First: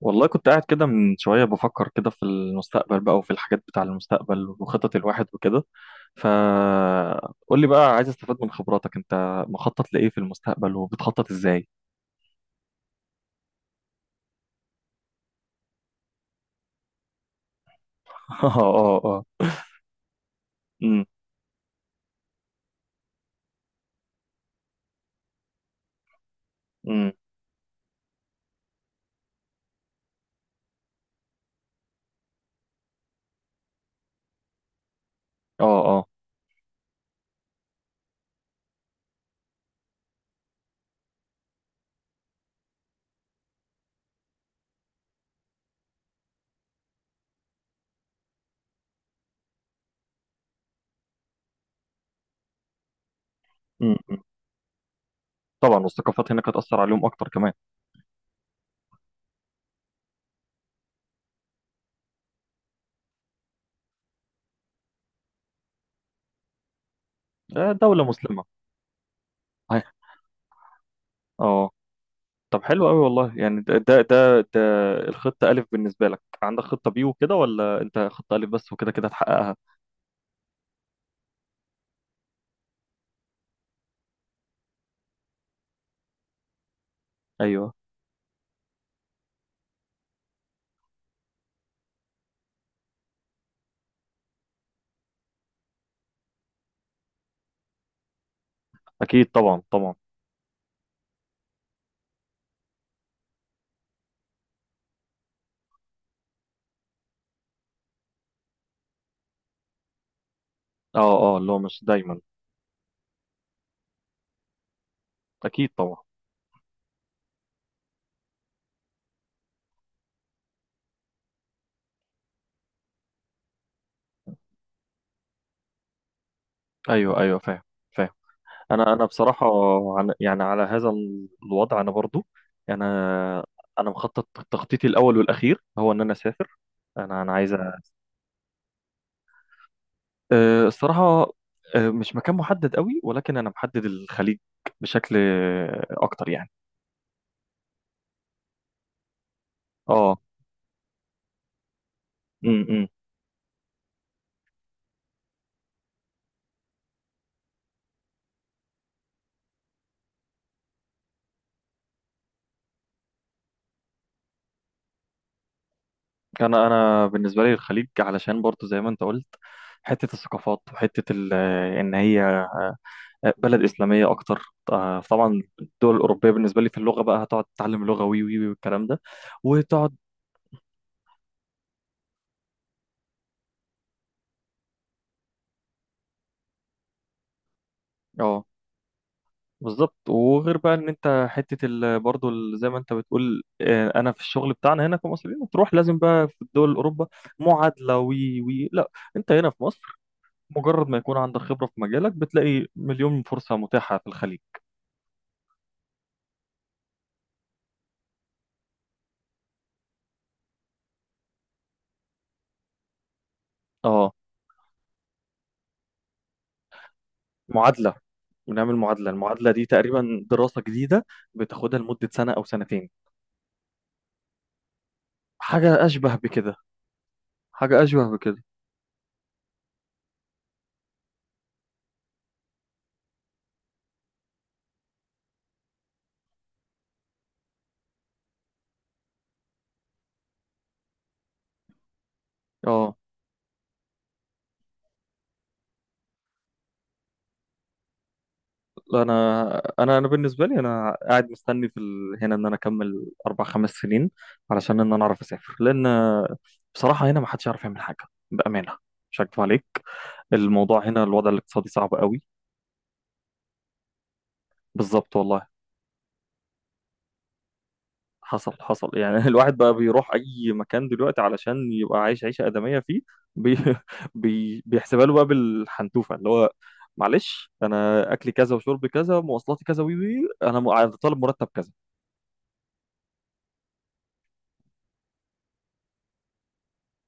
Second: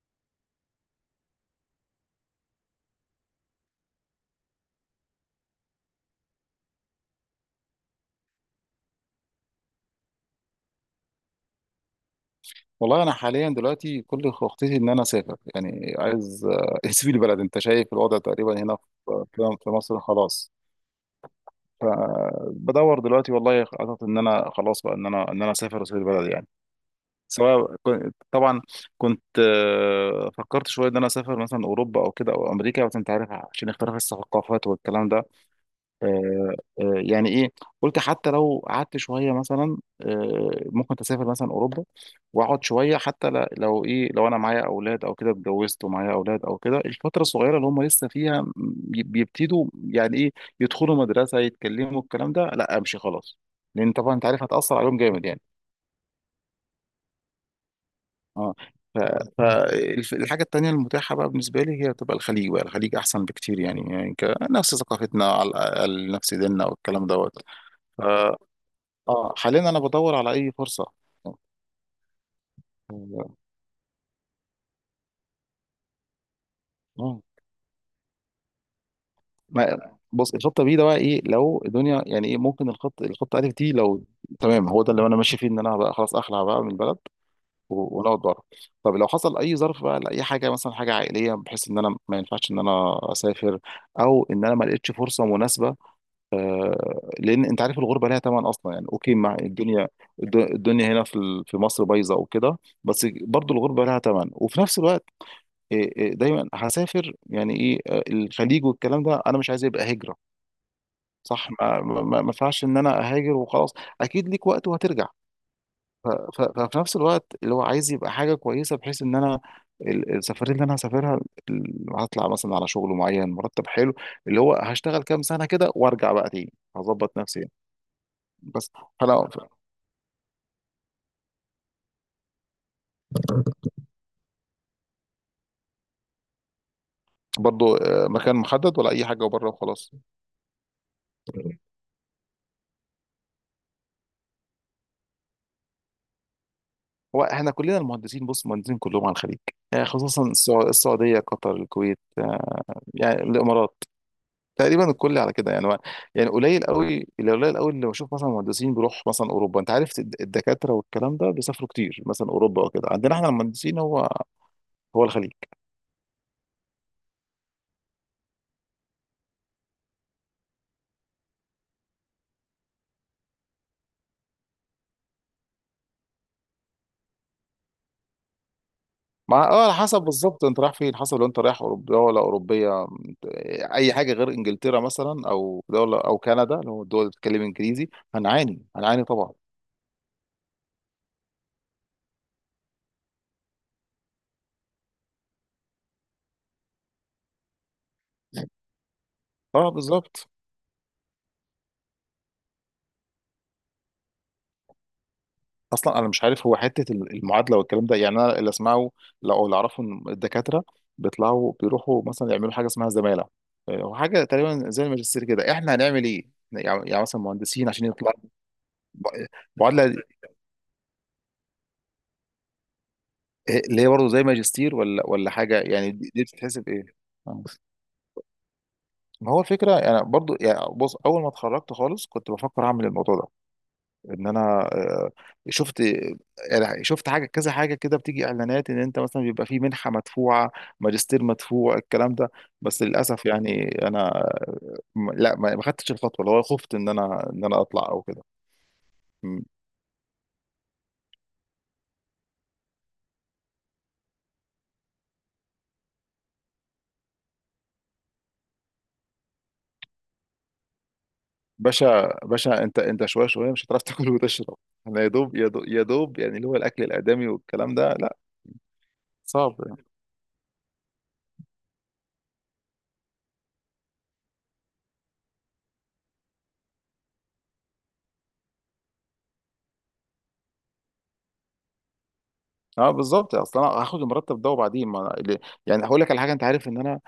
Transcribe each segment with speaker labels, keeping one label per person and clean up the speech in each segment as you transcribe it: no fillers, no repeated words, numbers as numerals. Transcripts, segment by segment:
Speaker 1: والله كنت قاعد كده من شوية بفكر كده في المستقبل بقى، وفي الحاجات بتاع المستقبل وخطط الواحد وكده. فقول لي بقى، عايز استفاد من خبراتك، انت مخطط لإيه في المستقبل وبتخطط ازاي؟
Speaker 2: والله انا حاليا دلوقتي كل خطتي ان انا اسافر. يعني عايز اسيب البلد. انت شايف الوضع
Speaker 1: اه،
Speaker 2: تقريبا هنا في
Speaker 1: اه، اه.
Speaker 2: في في مصر خلاص.
Speaker 1: امم
Speaker 2: فبدور دلوقتي والله خطط ان انا خلاص بقى ان انا اسافر واسيب البلد يعني.
Speaker 1: امم
Speaker 2: طبعا كنت فكرت شويه ان انا اسافر مثلا اوروبا او كده او امريكا، بس انت عارف عشان اختلاف الثقافات والكلام ده.
Speaker 1: اه اه
Speaker 2: آه، يعني ايه، قلت حتى لو قعدت شويه مثلا ممكن تسافر مثلا اوروبا واقعد شويه. حتى لو ايه، لو انا معايا اولاد او كده، اتجوزت ومعايا اولاد او كده الفتره الصغيره اللي هم لسه فيها بيبتدوا يعني ايه يدخلوا مدرسه يتكلموا الكلام ده، لا امشي خلاص. لان طبعا
Speaker 1: أمم.
Speaker 2: انت عارف هتاثر عليهم جامد يعني
Speaker 1: طبعا، والثقافات هناك هتأثر عليهم اكتر كمان.
Speaker 2: اه. فالحاجه التانيه المتاحه بقى بالنسبه لي هي بتبقى الخليج بقى، الخليج احسن بكتير يعني، يعني نفس ثقافتنا على الاقل، نفس ديننا والكلام دوت.
Speaker 1: آه، دولة مسلمة.
Speaker 2: اه، حاليا انا
Speaker 1: أي.
Speaker 2: بدور على اي فرصه.
Speaker 1: اه. طب حلو قوي والله،
Speaker 2: اه
Speaker 1: يعني ده الخطة ألف. بالنسبة لك عندك خطة بي
Speaker 2: آه،
Speaker 1: وكده، ولا انت خطة ألف بس وكده كده هتحققها؟
Speaker 2: ما بص، الخطه بي ده بقى ايه؟ لو الدنيا يعني ايه، ممكن الخطه الف دي لو تمام هو ده اللي انا ماشي فيه، ان انا بقى خلاص اخلع بقى من البلد
Speaker 1: ايوه.
Speaker 2: ونقعد بره. طب لو حصل اي ظرف بقى لاي حاجه، مثلا حاجه عائليه بحيث ان انا ما ينفعش ان انا اسافر، او ان انا ما لقيتش فرصه مناسبه. لان انت عارف الغربه ليها ثمن اصلا يعني. اوكي،
Speaker 1: اكيد
Speaker 2: مع
Speaker 1: طبعا،
Speaker 2: الدنيا،
Speaker 1: طبعا.
Speaker 2: الدنيا هنا في في مصر بايظه وكده، بس برضو الغربه لها ثمن. وفي نفس الوقت إيه دايما هسافر يعني ايه الخليج والكلام ده، انا مش عايز يبقى هجره.
Speaker 1: اه، اه،
Speaker 2: صح،
Speaker 1: اللي هو
Speaker 2: ما
Speaker 1: مش
Speaker 2: ما ما-
Speaker 1: دايما.
Speaker 2: ما ينفعش ان انا اهاجر وخلاص. اكيد ليك وقت وهترجع.
Speaker 1: اكيد طبعا.
Speaker 2: ففي نفس الوقت اللي هو عايز يبقى حاجه كويسه، بحيث ان انا السفريه اللي انا هسافرها هطلع مثلا على شغل معين مرتب حلو، اللي هو هشتغل كام سنه كده وارجع بقى تاني هظبط
Speaker 1: ايوه ايوه،
Speaker 2: نفسي يعني.
Speaker 1: فاهم، فاهم.
Speaker 2: بس
Speaker 1: انا
Speaker 2: فانا
Speaker 1: بصراحه، عن يعني على هذا ال- الوضع انا برضو. انا انا مخطط، تخطيطي الاول والاخير هو ان انا اسافر. انا عايز
Speaker 2: برضو مكان محدد ولا اي حاجه وبره وخلاص؟
Speaker 1: أه، الصراحه، أه، مش مكان محدد قوي، ولكن انا محدد الخليج بشكل أه، اكتر يعني.
Speaker 2: هو احنا كلنا المهندسين، بص، مهندسين كلهم على الخليج، يعني
Speaker 1: اه.
Speaker 2: خصوصا السعوديه، قطر، الكويت،
Speaker 1: امم
Speaker 2: يعني الامارات. تقريبا الكل على كده يعني يعني قليل قوي اللي، قليل قوي اللي بشوف مثلا مهندسين بيروح مثلا اوروبا. انت عارف الدكاتره والكلام ده بيسافروا كتير مثلا اوروبا وكده، عندنا احنا المهندسين هو الخليج.
Speaker 1: انا بالنسبه لي الخليج، علشان برضو زي ما انت قلت، حته الثقافات وحته ال- ان هي بلد اسلاميه اكتر. آه، طبعا الدول الاوروبيه بالنسبه لي في اللغه بقى هتقعد تتعلم لغه وي وي وي والكلام ده
Speaker 2: مع على
Speaker 1: وتقعد.
Speaker 2: حسب بالظبط انت رايح فين، حسب لو انت رايح اوروبا ولا اوروبيه اي حاجه غير انجلترا مثلا او دوله او كندا، لو الدول اللي بتتكلم انجليزي
Speaker 1: اه
Speaker 2: هنعاني طبعا.
Speaker 1: بالظبط، وغير بقى ان انت حته ال... برضو ال- زي ما انت بتقول آه، انا في الشغل بتاعنا هنا كمصريين تروح لازم بقى في الدول الاوروبا معادله وي وي لا. انت هنا في
Speaker 2: اه
Speaker 1: مصر،
Speaker 2: بالظبط.
Speaker 1: مجرد ما يكون عندك خبره في مجالك بتلاقي 1000000 فرصه متاحه في الخليج.
Speaker 2: اصلا انا مش عارف هو حته المعادله والكلام ده، يعني انا اللي اسمعه او اللي اعرفه ان الدكاتره بيطلعوا بيروحوا مثلا يعملوا حاجه اسمها زماله،
Speaker 1: اه.
Speaker 2: وحاجه تقريبا زي الماجستير كده. احنا هنعمل ايه؟ يعني مثلا مهندسين عشان
Speaker 1: معادله،
Speaker 2: يطلع.
Speaker 1: بنعمل معادله.
Speaker 2: ب-
Speaker 1: المعادله دي
Speaker 2: معادله
Speaker 1: تقريبا دراسه جديده بتاخدها لمده سنه او 2 سنتين.
Speaker 2: اللي هي برضه زي ماجستير ولا حاجه
Speaker 1: حاجه
Speaker 2: يعني؟ دي
Speaker 1: اشبه
Speaker 2: دي
Speaker 1: بكده.
Speaker 2: بتتحسب ايه؟ آه.
Speaker 1: حاجة أشبه بكده.
Speaker 2: ما هو الفكره، انا برضه يعني بص، اول ما اتخرجت خالص كنت بفكر اعمل الموضوع ده، ان انا شفت يعني، شفت حاجه كذا، حاجه كده بتيجي اعلانات ان انت مثلا بيبقى في منحه مدفوعه، ماجستير مدفوع، الكلام ده. بس
Speaker 1: اه.
Speaker 2: للاسف يعني انا لا، ما خدتش الخطوه، اللي هو خفت ان انا ان انا اطلع او كده.
Speaker 1: لا،
Speaker 2: م.
Speaker 1: أنا بالنسبة لي أنا قاعد مستني في ال... هنا إن أنا أكمل 4 5 سنين علشان إن أنا أعرف أسافر. لأن بصراحة هنا ما حدش يعرف يعمل حاجة، بأمانة. مش هكدب عليك، الموضوع هنا، الوضع الاقتصادي صعب
Speaker 2: باشا
Speaker 1: قوي.
Speaker 2: باشا، انت انت شويه شويه مش هتعرف تاكل وتشرب. انا يا
Speaker 1: بالظبط
Speaker 2: دوب
Speaker 1: والله.
Speaker 2: يا دوب يا دوب يعني اللي هو الاكل الادمي والكلام ده، لا.
Speaker 1: حصل، حصل يعني.
Speaker 2: صعب.
Speaker 1: الواحد بقى بيروح أي مكان دلوقتي علشان يبقى عايش عيشة آدمية فيه. بي... بي... بيحسبها له بقى بالحنتوفة، اللي هو معلش أنا أكلي كذا وشربي كذا، مواصلاتي كذا، وي وي، طالب مرتب كذا.
Speaker 2: اه بالظبط. اصل انا هاخد المرتب ده وبعدين ما أنا- ال- يعني هقول لك على حاجه. انت عارف ان انا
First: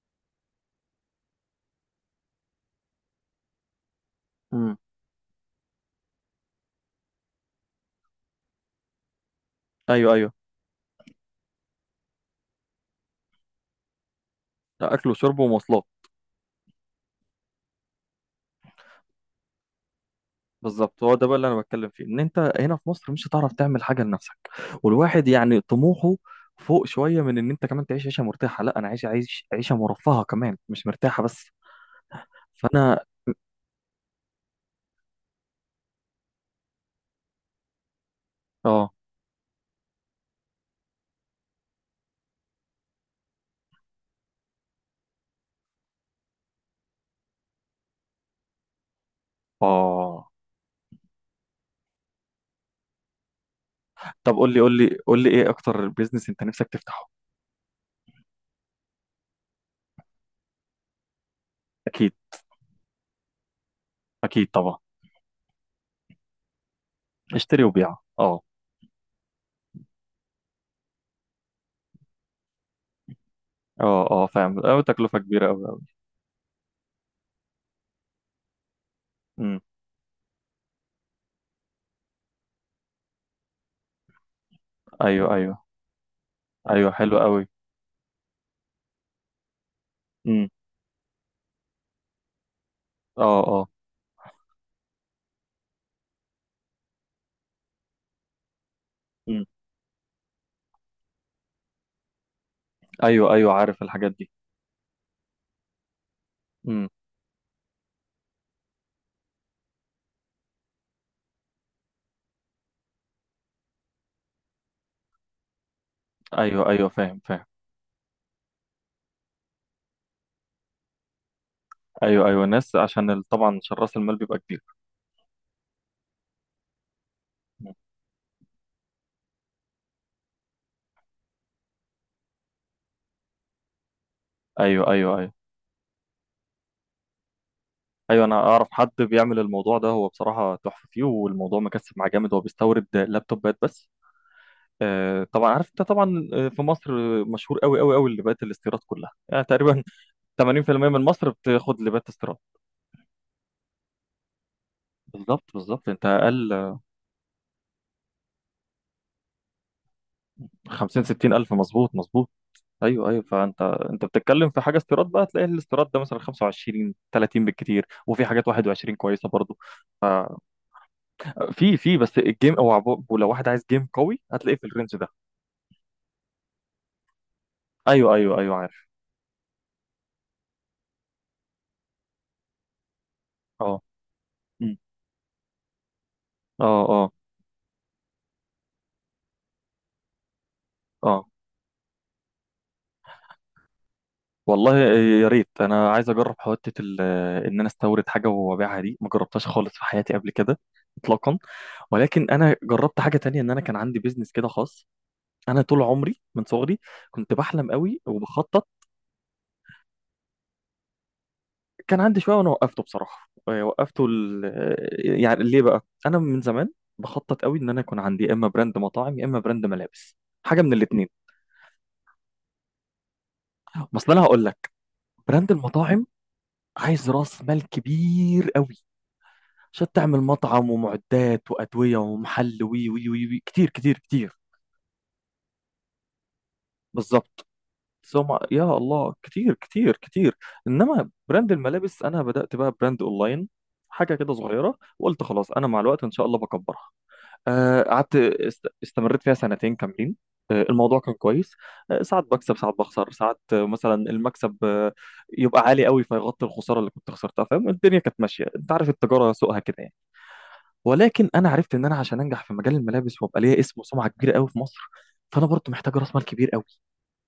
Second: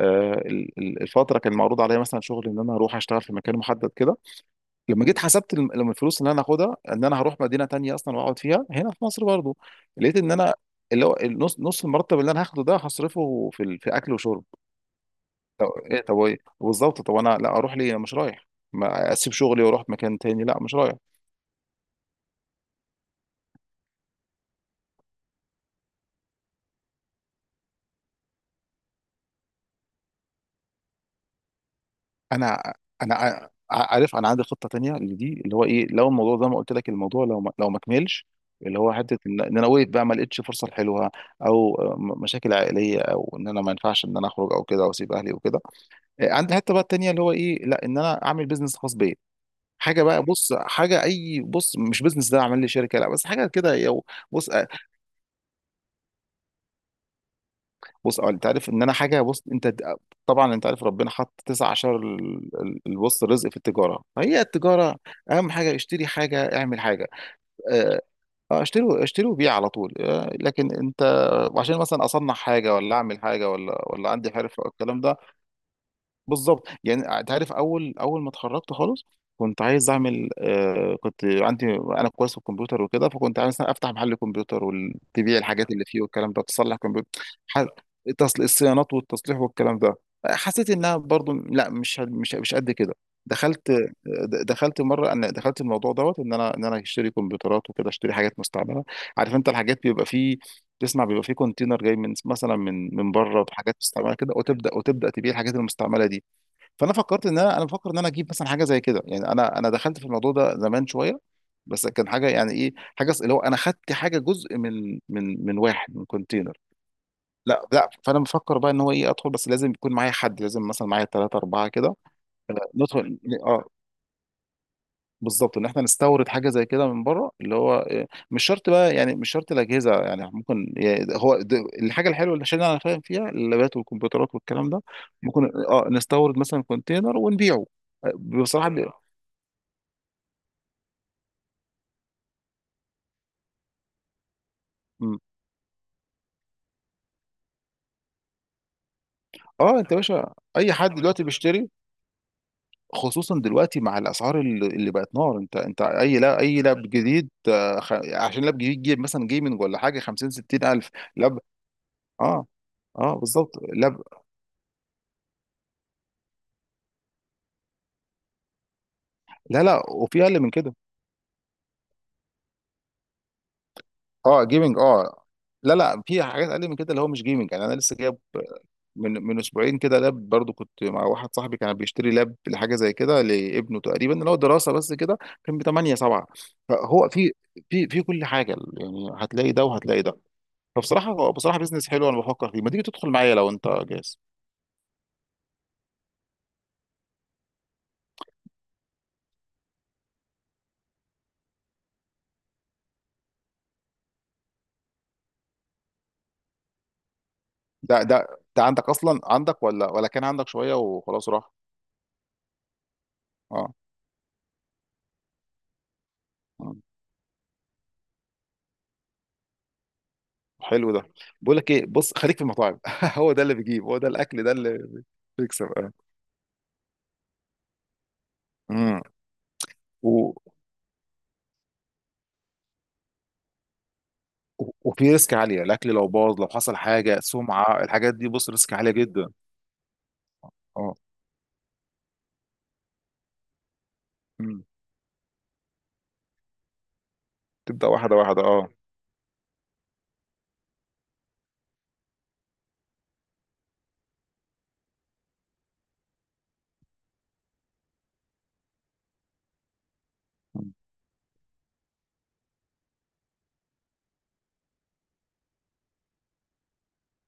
Speaker 2: الفتره كان معروض عليا مثلا شغل ان انا اروح اشتغل في مكان محدد كده.
Speaker 1: امم
Speaker 2: لما جيت حسبت لما الفلوس اللي انا هاخدها ان انا هروح مدينه تانية اصلا واقعد فيها، هنا في مصر برضو
Speaker 1: ايوه
Speaker 2: لقيت ان
Speaker 1: ايوه،
Speaker 2: انا اللي هو النص المرتب اللي انا هاخده ده هصرفه في في اكل وشرب.
Speaker 1: ده اكل وشرب
Speaker 2: طب
Speaker 1: ومواصلات.
Speaker 2: ايه طب ايه بالظبط، طب انا لا اروح ليه، انا مش رايح. ما اسيب شغلي واروح مكان تاني، لا مش رايح.
Speaker 1: بالظبط، هو ده بقى اللي انا بتكلم فيه، ان انت هنا في مصر مش هتعرف تعمل حاجه لنفسك. والواحد يعني طموحه فوق شويه من ان انت كمان تعيش عيشه مرتاحه، لا انا عايش عيشه مرفهه كمان، مش مرتاحه بس.
Speaker 2: انا
Speaker 1: فانا.
Speaker 2: انا عارف انا عندي خطه تانية لدي، اللي هو ايه، لو الموضوع زي ما قلت لك، الموضوع لو ما كملش، اللي هو
Speaker 1: اه،
Speaker 2: حته ان إن انا وقفت بقى ما لقيتش فرصه حلوه، او مشاكل عائليه، او ان انا ما ينفعش ان انا اخرج او كده واسيب اهلي وكده، عندي حته بقى التانية اللي هو ايه، لا ان انا اعمل بيزنس خاص بيا. حاجه بقى،
Speaker 1: اه.
Speaker 2: بص حاجه اي، بص مش بيزنس ده اعمل لي شركه لا، بس حاجه كده
Speaker 1: طب
Speaker 2: بص
Speaker 1: قول لي ايه اكتر بيزنس انت نفسك تفتحه؟
Speaker 2: بص انت عارف. ان انا حاجه، بص، انت طبعا انت عارف ربنا حط تسع عشر
Speaker 1: اكيد،
Speaker 2: البص رزق في التجاره، هي
Speaker 1: اكيد طبعا.
Speaker 2: التجاره اهم حاجه. اشتري حاجه، اعمل حاجه.
Speaker 1: اشتري وبيع،
Speaker 2: اه.
Speaker 1: اه.
Speaker 2: اشتري وبيع على طول. لكن انت عشان مثلا اصنع حاجه، ولا اعمل حاجه، ولا
Speaker 1: اه، اه
Speaker 2: عندي حرفه
Speaker 1: فاهم،
Speaker 2: او
Speaker 1: اه
Speaker 2: الكلام ده.
Speaker 1: تكلفه كبيره قوي، قوي.
Speaker 2: بالظبط يعني. تعرف اول اول ما اتخرجت خالص
Speaker 1: امم
Speaker 2: كنت عايز اعمل كنت عندي انا كويس في الكمبيوتر وكده، فكنت عايز مثلا افتح محل كمبيوتر
Speaker 1: ايوه
Speaker 2: وتبيع
Speaker 1: ايوه،
Speaker 2: الحاجات اللي فيه والكلام ده، تصلح
Speaker 1: ايوه
Speaker 2: كمبيوتر
Speaker 1: حلو قوي.
Speaker 2: ح- تصل الصيانات والتصليح والكلام ده.
Speaker 1: امم
Speaker 2: حسيت انها برضو لا، مش مش قد كده.
Speaker 1: اه، اه.
Speaker 2: دخلت، د- دخلت مره انا دخلت الموضوع دوت، ان انا ان انا اشتري كمبيوترات وكده، اشتري حاجات مستعمله. عارف
Speaker 1: امم
Speaker 2: انت الحاجات بيبقى فيه، تسمع بيبقى فيه كونتينر جاي من مثلا من
Speaker 1: ايوه
Speaker 2: بره
Speaker 1: ايوه
Speaker 2: بحاجات
Speaker 1: عارف الحاجات
Speaker 2: مستعمله
Speaker 1: دي.
Speaker 2: كده، وتبدا تبيع الحاجات المستعمله دي.
Speaker 1: مم.
Speaker 2: فانا فكرت ان انا، بفكر ان انا اجيب مثلا حاجه زي كده يعني. انا دخلت في الموضوع ده زمان شويه، بس كان حاجه يعني ايه، حاجه اللي هو انا خدت حاجه، جزء من واحد من كونتينر.
Speaker 1: ايوه ايوه، فاهم، فاهم.
Speaker 2: لا لا، فانا مفكر بقى ان هو ايه، ادخل بس لازم يكون معايا حد، لازم مثلا معايا ثلاثه اربعه كده
Speaker 1: ايوه ايوه، الناس عشان
Speaker 2: ندخل.
Speaker 1: ال- طبعا
Speaker 2: اه
Speaker 1: عشان راس المال بيبقى كبير.
Speaker 2: بالظبط، ان احنا نستورد حاجه زي كده من بره، اللي
Speaker 1: مم.
Speaker 2: هو مش شرط بقى يعني، مش شرط الاجهزه يعني، ممكن يعني الحاجه الحلوه اللي عشان انا فاهم فيها، اللابات والكمبيوترات والكلام ده،
Speaker 1: ايوه ايوه. ايوه
Speaker 2: ممكن نستورد مثلا كونتينر ونبيعه.
Speaker 1: ايوه، انا اعرف
Speaker 2: بصراحه.
Speaker 1: حد بيعمل الموضوع ده، هو بصراحه تحفه فيه، والموضوع مكسب معاه جامد، هو بيستورد لابتوبات بس.
Speaker 2: مم.
Speaker 1: آه طبعا، عارف انت طبعا. آه، في مصر مشهور قوي قوي قوي لبات الاستيراد كلها يعني
Speaker 2: اه،
Speaker 1: تقريبا.
Speaker 2: انت يا باشا اي
Speaker 1: 80%
Speaker 2: حد
Speaker 1: من
Speaker 2: دلوقتي
Speaker 1: مصر
Speaker 2: بيشتري،
Speaker 1: بتاخد لبات استيراد.
Speaker 2: خصوصا دلوقتي مع الاسعار اللي بقت نار.
Speaker 1: بالظبط
Speaker 2: انت
Speaker 1: بالظبط، انت
Speaker 2: اي، لا،
Speaker 1: اقل.
Speaker 2: اي لاب جديد عشان لاب جديد جيب مثلا جيمنج ولا حاجه، 50 60 الف
Speaker 1: 50 60
Speaker 2: لاب.
Speaker 1: الف مظبوط مظبوط.
Speaker 2: اه
Speaker 1: ايوه
Speaker 2: اه
Speaker 1: ايوه،
Speaker 2: بالظبط
Speaker 1: فانت
Speaker 2: لاب.
Speaker 1: انت بتتكلم في حاجه استيراد بقى تلاقي الاستيراد ده مثلا 25 30 بالكتير، وفي حاجات 21 كويسه برضو.
Speaker 2: لا لا، وفي
Speaker 1: ففي،
Speaker 2: اقل من كده.
Speaker 1: في في بس الجيم او عبو- ولو واحد عايز جيم قوي
Speaker 2: اه،
Speaker 1: هتلاقيه في
Speaker 2: جيمنج
Speaker 1: الرينج ده.
Speaker 2: اه. لا لا، في حاجات اقل من كده اللي هو مش جيمنج يعني. انا لسه
Speaker 1: ايوه
Speaker 2: جايب
Speaker 1: ايوه ايوه عارف.
Speaker 2: من اسبوعين كده لاب، برضو كنت مع واحد صاحبي كان بيشتري لاب لحاجه زي كده لابنه
Speaker 1: اه.
Speaker 2: تقريبا اللي هو دراسه
Speaker 1: أمم.
Speaker 2: بس كده. كان ب 8 7،
Speaker 1: اه،
Speaker 2: فهو
Speaker 1: اه
Speaker 2: في كل حاجه يعني، هتلاقي ده وهتلاقي ده. فبصراحه
Speaker 1: اه.
Speaker 2: هو، بصراحه بيزنس حلو انا بفكر فيه. ما تيجي تدخل معايا لو انت جاهز؟
Speaker 1: والله يا ريت، انا عايز اجرب حته ال- ان انا استورد حاجه وابيعها، دي ما جربتهاش خالص في حياتي قبل كده، اطلاقا. ولكن انا جربت حاجه تانية، ان انا كان عندي بيزنس كده خاص. انا طول عمري من صغري كنت بحلم قوي
Speaker 2: ده ده ده
Speaker 1: وبخطط.
Speaker 2: عندك اصلا، عندك ولا كان عندك شويه وخلاص راح؟
Speaker 1: كان عندي شويه وانا وقفته بصراحه. آه،
Speaker 2: اه
Speaker 1: وقفته ال... آه، يعني ليه بقى؟ انا من زمان
Speaker 2: آه.
Speaker 1: بخطط قوي ان انا يكون عندي يا اما براند مطاعم يا اما براند ملابس، حاجه من
Speaker 2: حلو
Speaker 1: الاثنين.
Speaker 2: ده. بقول لك ايه، بص خليك في المطاعم هو ده اللي بيجيب، هو ده
Speaker 1: اصل انا
Speaker 2: الاكل
Speaker 1: هقول
Speaker 2: ده
Speaker 1: لك،
Speaker 2: اللي
Speaker 1: براند
Speaker 2: بيكسب اه.
Speaker 1: المطاعم عايز راس مال كبير قوي، عشان تعمل
Speaker 2: امم.
Speaker 1: مطعم، ومعدات وادويه ومحل، وي وي وي, وي. كتير كتير كتير.
Speaker 2: وفي ريسك عالية، الأكل لو باظ، لو حصل حاجة،
Speaker 1: بالظبط.
Speaker 2: سمعة، الحاجات دي
Speaker 1: سمع
Speaker 2: بص
Speaker 1: يا
Speaker 2: ريسك عالية
Speaker 1: الله،
Speaker 2: جدا.
Speaker 1: كتير كتير كتير.
Speaker 2: اه.
Speaker 1: انما براند الملابس انا بدات بقى براند اونلاين، حاجه كده
Speaker 2: مم.
Speaker 1: صغيره، وقلت خلاص انا مع الوقت ان شاء الله بكبرها. آه،
Speaker 2: تبدأ واحدة واحدة اه.
Speaker 1: استمريت فيها 2 كاملين. آه، الموضوع كان كويس. آه، ساعات بكسب، ساعات بخسر، ساعات آه، مثلا المكسب آه، يبقى عالي قوي فيغطي الخساره اللي كنت خسرتها. فاهم، الدنيا كانت ماشيه، انت عارف التجاره سوقها كده يعني.
Speaker 2: مم.
Speaker 1: ولكن انا عرفت ان انا عشان انجح في مجال الملابس، وابقى ليا اسم وسمعه كبيره قوي في مصر، فانا برضو محتاج راس مال كبير قوي،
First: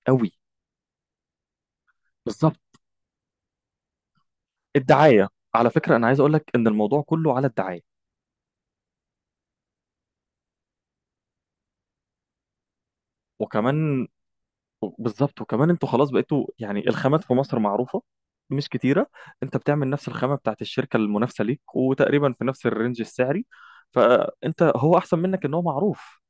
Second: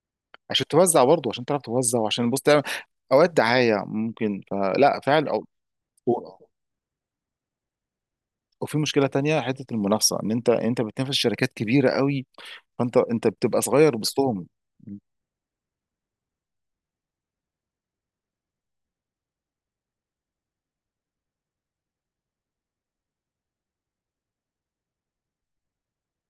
Speaker 1: قوي.
Speaker 2: عشان توزع برضه، عشان تعرف توزع، وعشان بص تعمل
Speaker 1: بالظبط.
Speaker 2: أوقات دعاية ممكن، فلا
Speaker 1: الدعايه،
Speaker 2: فعلا أو
Speaker 1: على فكره انا عايز اقول لك
Speaker 2: و-
Speaker 1: ان الموضوع كله على الدعايه.
Speaker 2: وفي مشكلة تانية، حتة المنافسة، إن أنت بتنافس شركات كبيرة قوي، فأنت بتبقى صغير
Speaker 1: وكمان
Speaker 2: وسطهم. مم.
Speaker 1: بالظبط، وكمان انتوا خلاص بقيتوا يعني الخامات في مصر معروفة، مش كتيرة. انت بتعمل نفس الخامة بتاعت الشركة المنافسة ليك، وتقريبا في نفس الرينج السعري، فانت هو احسن منك ان هو معروف.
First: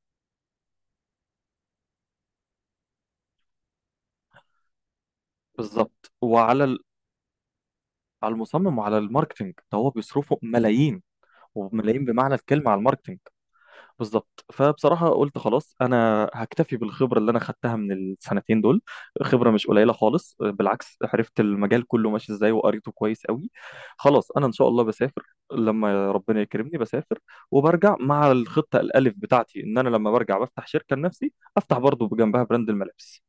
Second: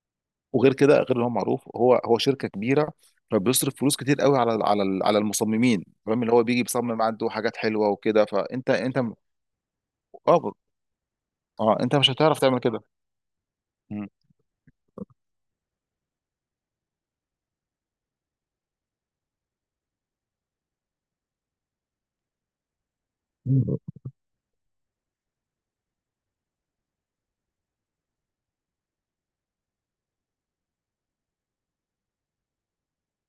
Speaker 2: وغير كده، غير اللي هو معروف هو شركة كبيرة، فبيصرف فلوس كتير قوي على المصممين،
Speaker 1: بالظبط
Speaker 2: فاهم؟ اللي هو بيجي
Speaker 1: وعلى ال-
Speaker 2: بيصمم عنده حاجات حلوة وكده،
Speaker 1: على
Speaker 2: فأنت
Speaker 1: المصمم وعلى الماركتينج، ده هو بيصرفوا
Speaker 2: اه
Speaker 1: ملايين
Speaker 2: اه انت
Speaker 1: وملايين
Speaker 2: مش
Speaker 1: بمعنى
Speaker 2: هتعرف تعمل
Speaker 1: الكلمة على
Speaker 2: كده.
Speaker 1: الماركتينج.
Speaker 2: مم.
Speaker 1: بالظبط. فبصراحة قلت خلاص أنا هكتفي بالخبرة اللي أنا خدتها من ال2 دول، خبرة مش قليلة خالص، بالعكس عرفت المجال كله ماشي إزاي وقريته كويس قوي. خلاص أنا إن شاء الله بسافر، لما ربنا يكرمني بسافر، وبرجع مع الخطة الألف بتاعتي إن أنا لما برجع بفتح شركة لنفسي، أفتح برضه بجنبها براند الملابس.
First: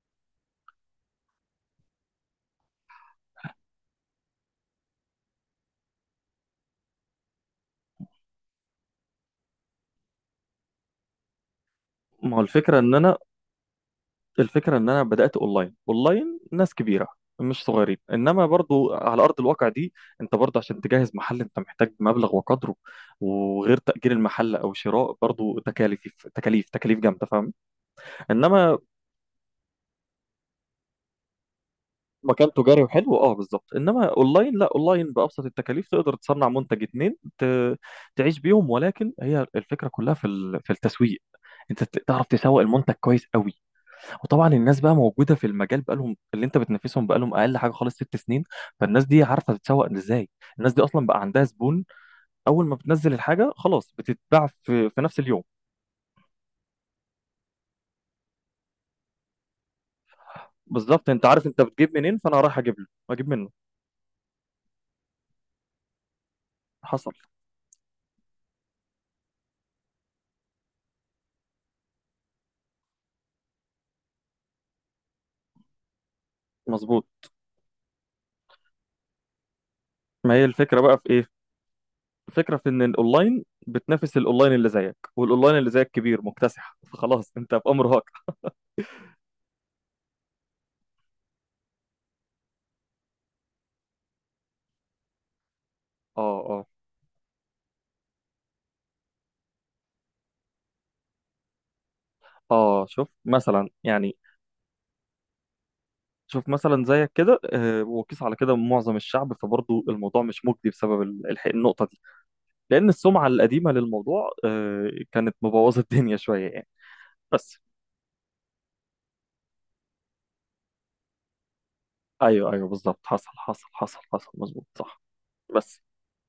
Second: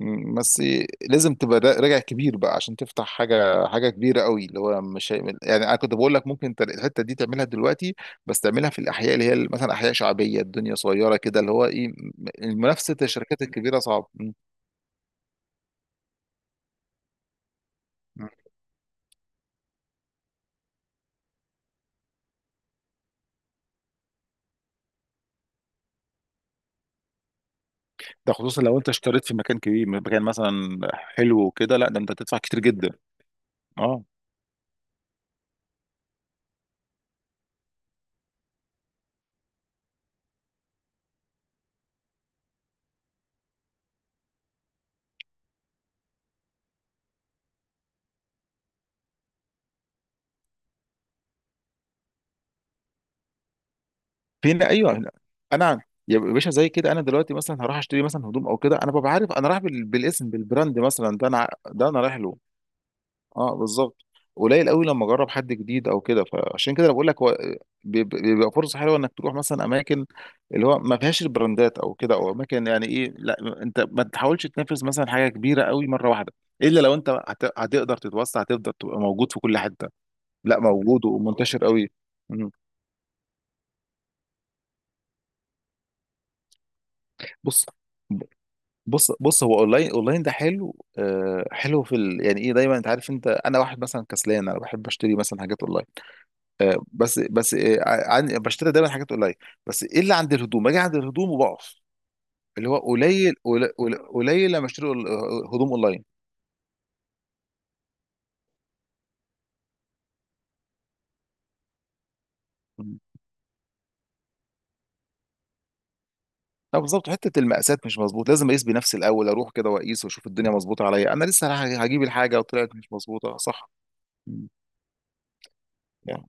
Speaker 2: بس لازم تبقى راجع كبير بقى عشان تفتح حاجه، كبيره قوي، اللي هو مش هيعمل يعني. انا كنت بقول لك ممكن انت الحته دي تعملها دلوقتي، بس تعملها في الاحياء اللي هي مثلا احياء شعبيه، الدنيا صغيره كده اللي هو ايه،
Speaker 1: ما هو الفكرة إن
Speaker 2: منافسه
Speaker 1: أنا،
Speaker 2: الشركات الكبيره صعب. مم.
Speaker 1: الفكرة إن أنا بدأت أونلاين، أونلاين ناس كبيرة، مش صغيرين،
Speaker 2: مم.
Speaker 1: إنما برضو على أرض الواقع دي أنت برضو عشان تجهز محل أنت محتاج مبلغ وقدره، وغير تأجير المحل أو شراء، برضو تكاليف تكاليف تكاليف جامدة فاهم.
Speaker 2: ده خصوصا
Speaker 1: إنما
Speaker 2: لو انت اشتريت في مكان كبير، مكان مثلا حلو وكده، لا ده انت تدفع
Speaker 1: مكان
Speaker 2: كتير
Speaker 1: تجاري
Speaker 2: جدا.
Speaker 1: وحلو أه بالظبط،
Speaker 2: اه،
Speaker 1: إنما أونلاين لا، أونلاين بأبسط التكاليف تقدر تصنع منتج اتنين ت... تعيش بيهم. ولكن هي الفكرة كلها في ال... في التسويق، تعرف تسوق المنتج كويس قوي. وطبعا الناس بقى موجوده في المجال، بقالهم اللي انت بتنافسهم بقالهم اقل حاجه خالص 6 سنين، فالناس دي عارفه تتسوق ازاي. الناس دي اصلا بقى عندها زبون، اول ما بتنزل الحاجه خلاص بتتباع
Speaker 2: فينا، ايوه،
Speaker 1: في
Speaker 2: لا.
Speaker 1: نفس اليوم.
Speaker 2: انا يا باشا زي كده، انا دلوقتي مثلا هروح اشتري مثلا هدوم او كده، انا ببقى عارف انا رايح بالاسم، بالبراند،
Speaker 1: بالظبط،
Speaker 2: مثلا
Speaker 1: انت عارف انت
Speaker 2: ده
Speaker 1: بتجيب
Speaker 2: انا رايح
Speaker 1: منين،
Speaker 2: له.
Speaker 1: فانا رايح اجيب له اجيب منه.
Speaker 2: اه بالظبط، قليل قوي لما اجرب حد جديد او كده. فعشان كده أنا بقول
Speaker 1: حصل،
Speaker 2: لك هو بيبقى فرصه حلوه انك تروح مثلا اماكن اللي هو ما فيهاش البراندات او كده، او اماكن يعني ايه، لا انت ما تحاولش تنافس مثلا حاجه كبيره قوي مره واحده، الا لو
Speaker 1: مظبوط.
Speaker 2: انت هتقدر تتوسع، هتقدر تبقى موجود في كل حته.
Speaker 1: ما هي
Speaker 2: لا
Speaker 1: الفكره بقى
Speaker 2: موجود
Speaker 1: في ايه؟
Speaker 2: ومنتشر قوي. مم.
Speaker 1: الفكره في ان الاونلاين بتنافس الاونلاين اللي زيك، والاونلاين اللي زيك كبير مكتسح، فخلاص انت في
Speaker 2: بص
Speaker 1: امر واقع.
Speaker 2: بص هو اونلاين، ده حلو حلو في يعني ايه دايما، انت عارف انت، انا واحد مثلا كسلان، انا بحب اشتري مثلا حاجات اونلاين.
Speaker 1: اه، اه،
Speaker 2: طب بس، بشتري دايما حاجات اونلاين. بس ايه اللي عند الهدوم، اجي عند الهدوم وبقف، اللي هو
Speaker 1: اه. شوف
Speaker 2: قليل
Speaker 1: مثلا
Speaker 2: قليل
Speaker 1: يعني،
Speaker 2: قليل لما اشتري هدوم اونلاين.
Speaker 1: شوف مثلا زيك كده آه، وقيس على كده معظم الشعب، فبرضه الموضوع مش مجدي بسبب ال- الح- النقطة دي، لأن
Speaker 2: مم.
Speaker 1: السمعة القديمة للموضوع آه، كانت مبوظة الدنيا شوية يعني.
Speaker 2: لا بالظبط حته
Speaker 1: بس
Speaker 2: المقاسات مش مظبوط، لازم اقيس بنفسي الاول، اروح كده واقيس واشوف الدنيا مظبوطه عليا. انا لسه رايح هجيب الحاجه
Speaker 1: أيوه أيوه
Speaker 2: وطلعت مش
Speaker 1: بالظبط،
Speaker 2: مظبوطه. صح.
Speaker 1: حصل، مظبوط صح. بس
Speaker 2: مم.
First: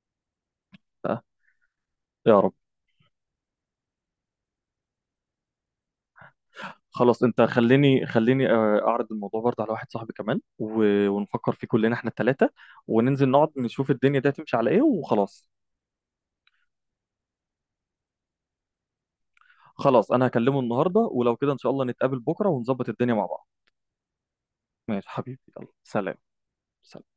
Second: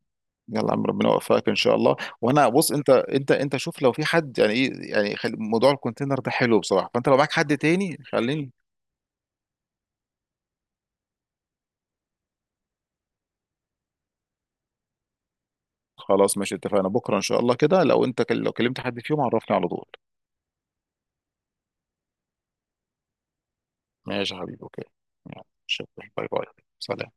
Speaker 2: يلا يا عم، ربنا
Speaker 1: آه،
Speaker 2: يوفقك ان شاء الله.
Speaker 1: يا
Speaker 2: وانا
Speaker 1: رب.
Speaker 2: بص، انت انت شوف لو في حد يعني ايه، يعني موضوع الكونتينر ده حلو بصراحه، فانت لو
Speaker 1: خلاص
Speaker 2: معاك
Speaker 1: أنت
Speaker 2: حد تاني
Speaker 1: خليني، خليني
Speaker 2: خليني.
Speaker 1: آه، أعرض الموضوع برضه على واحد صاحبي كمان، ونفكر فيه كلنا إحنا التلاتة، وننزل نقعد نشوف الدنيا دي هتمشي على إيه وخلاص.
Speaker 2: خلاص ماشي اتفقنا بكره ان شاء الله كده. لو انت لو كلمت حد فيهم عرفني على طول.
Speaker 1: خلاص أنا هكلمه النهاردة، ولو كده إن شاء الله نتقابل بكرة ونظبط الدنيا مع بعض.
Speaker 2: ماشي يا حبيبي، اوكي.
Speaker 1: ماشي حبيبي،
Speaker 2: يلا،
Speaker 1: يلا
Speaker 2: شكرا.
Speaker 1: سلام.
Speaker 2: باي باي.
Speaker 1: سلام.
Speaker 2: سلام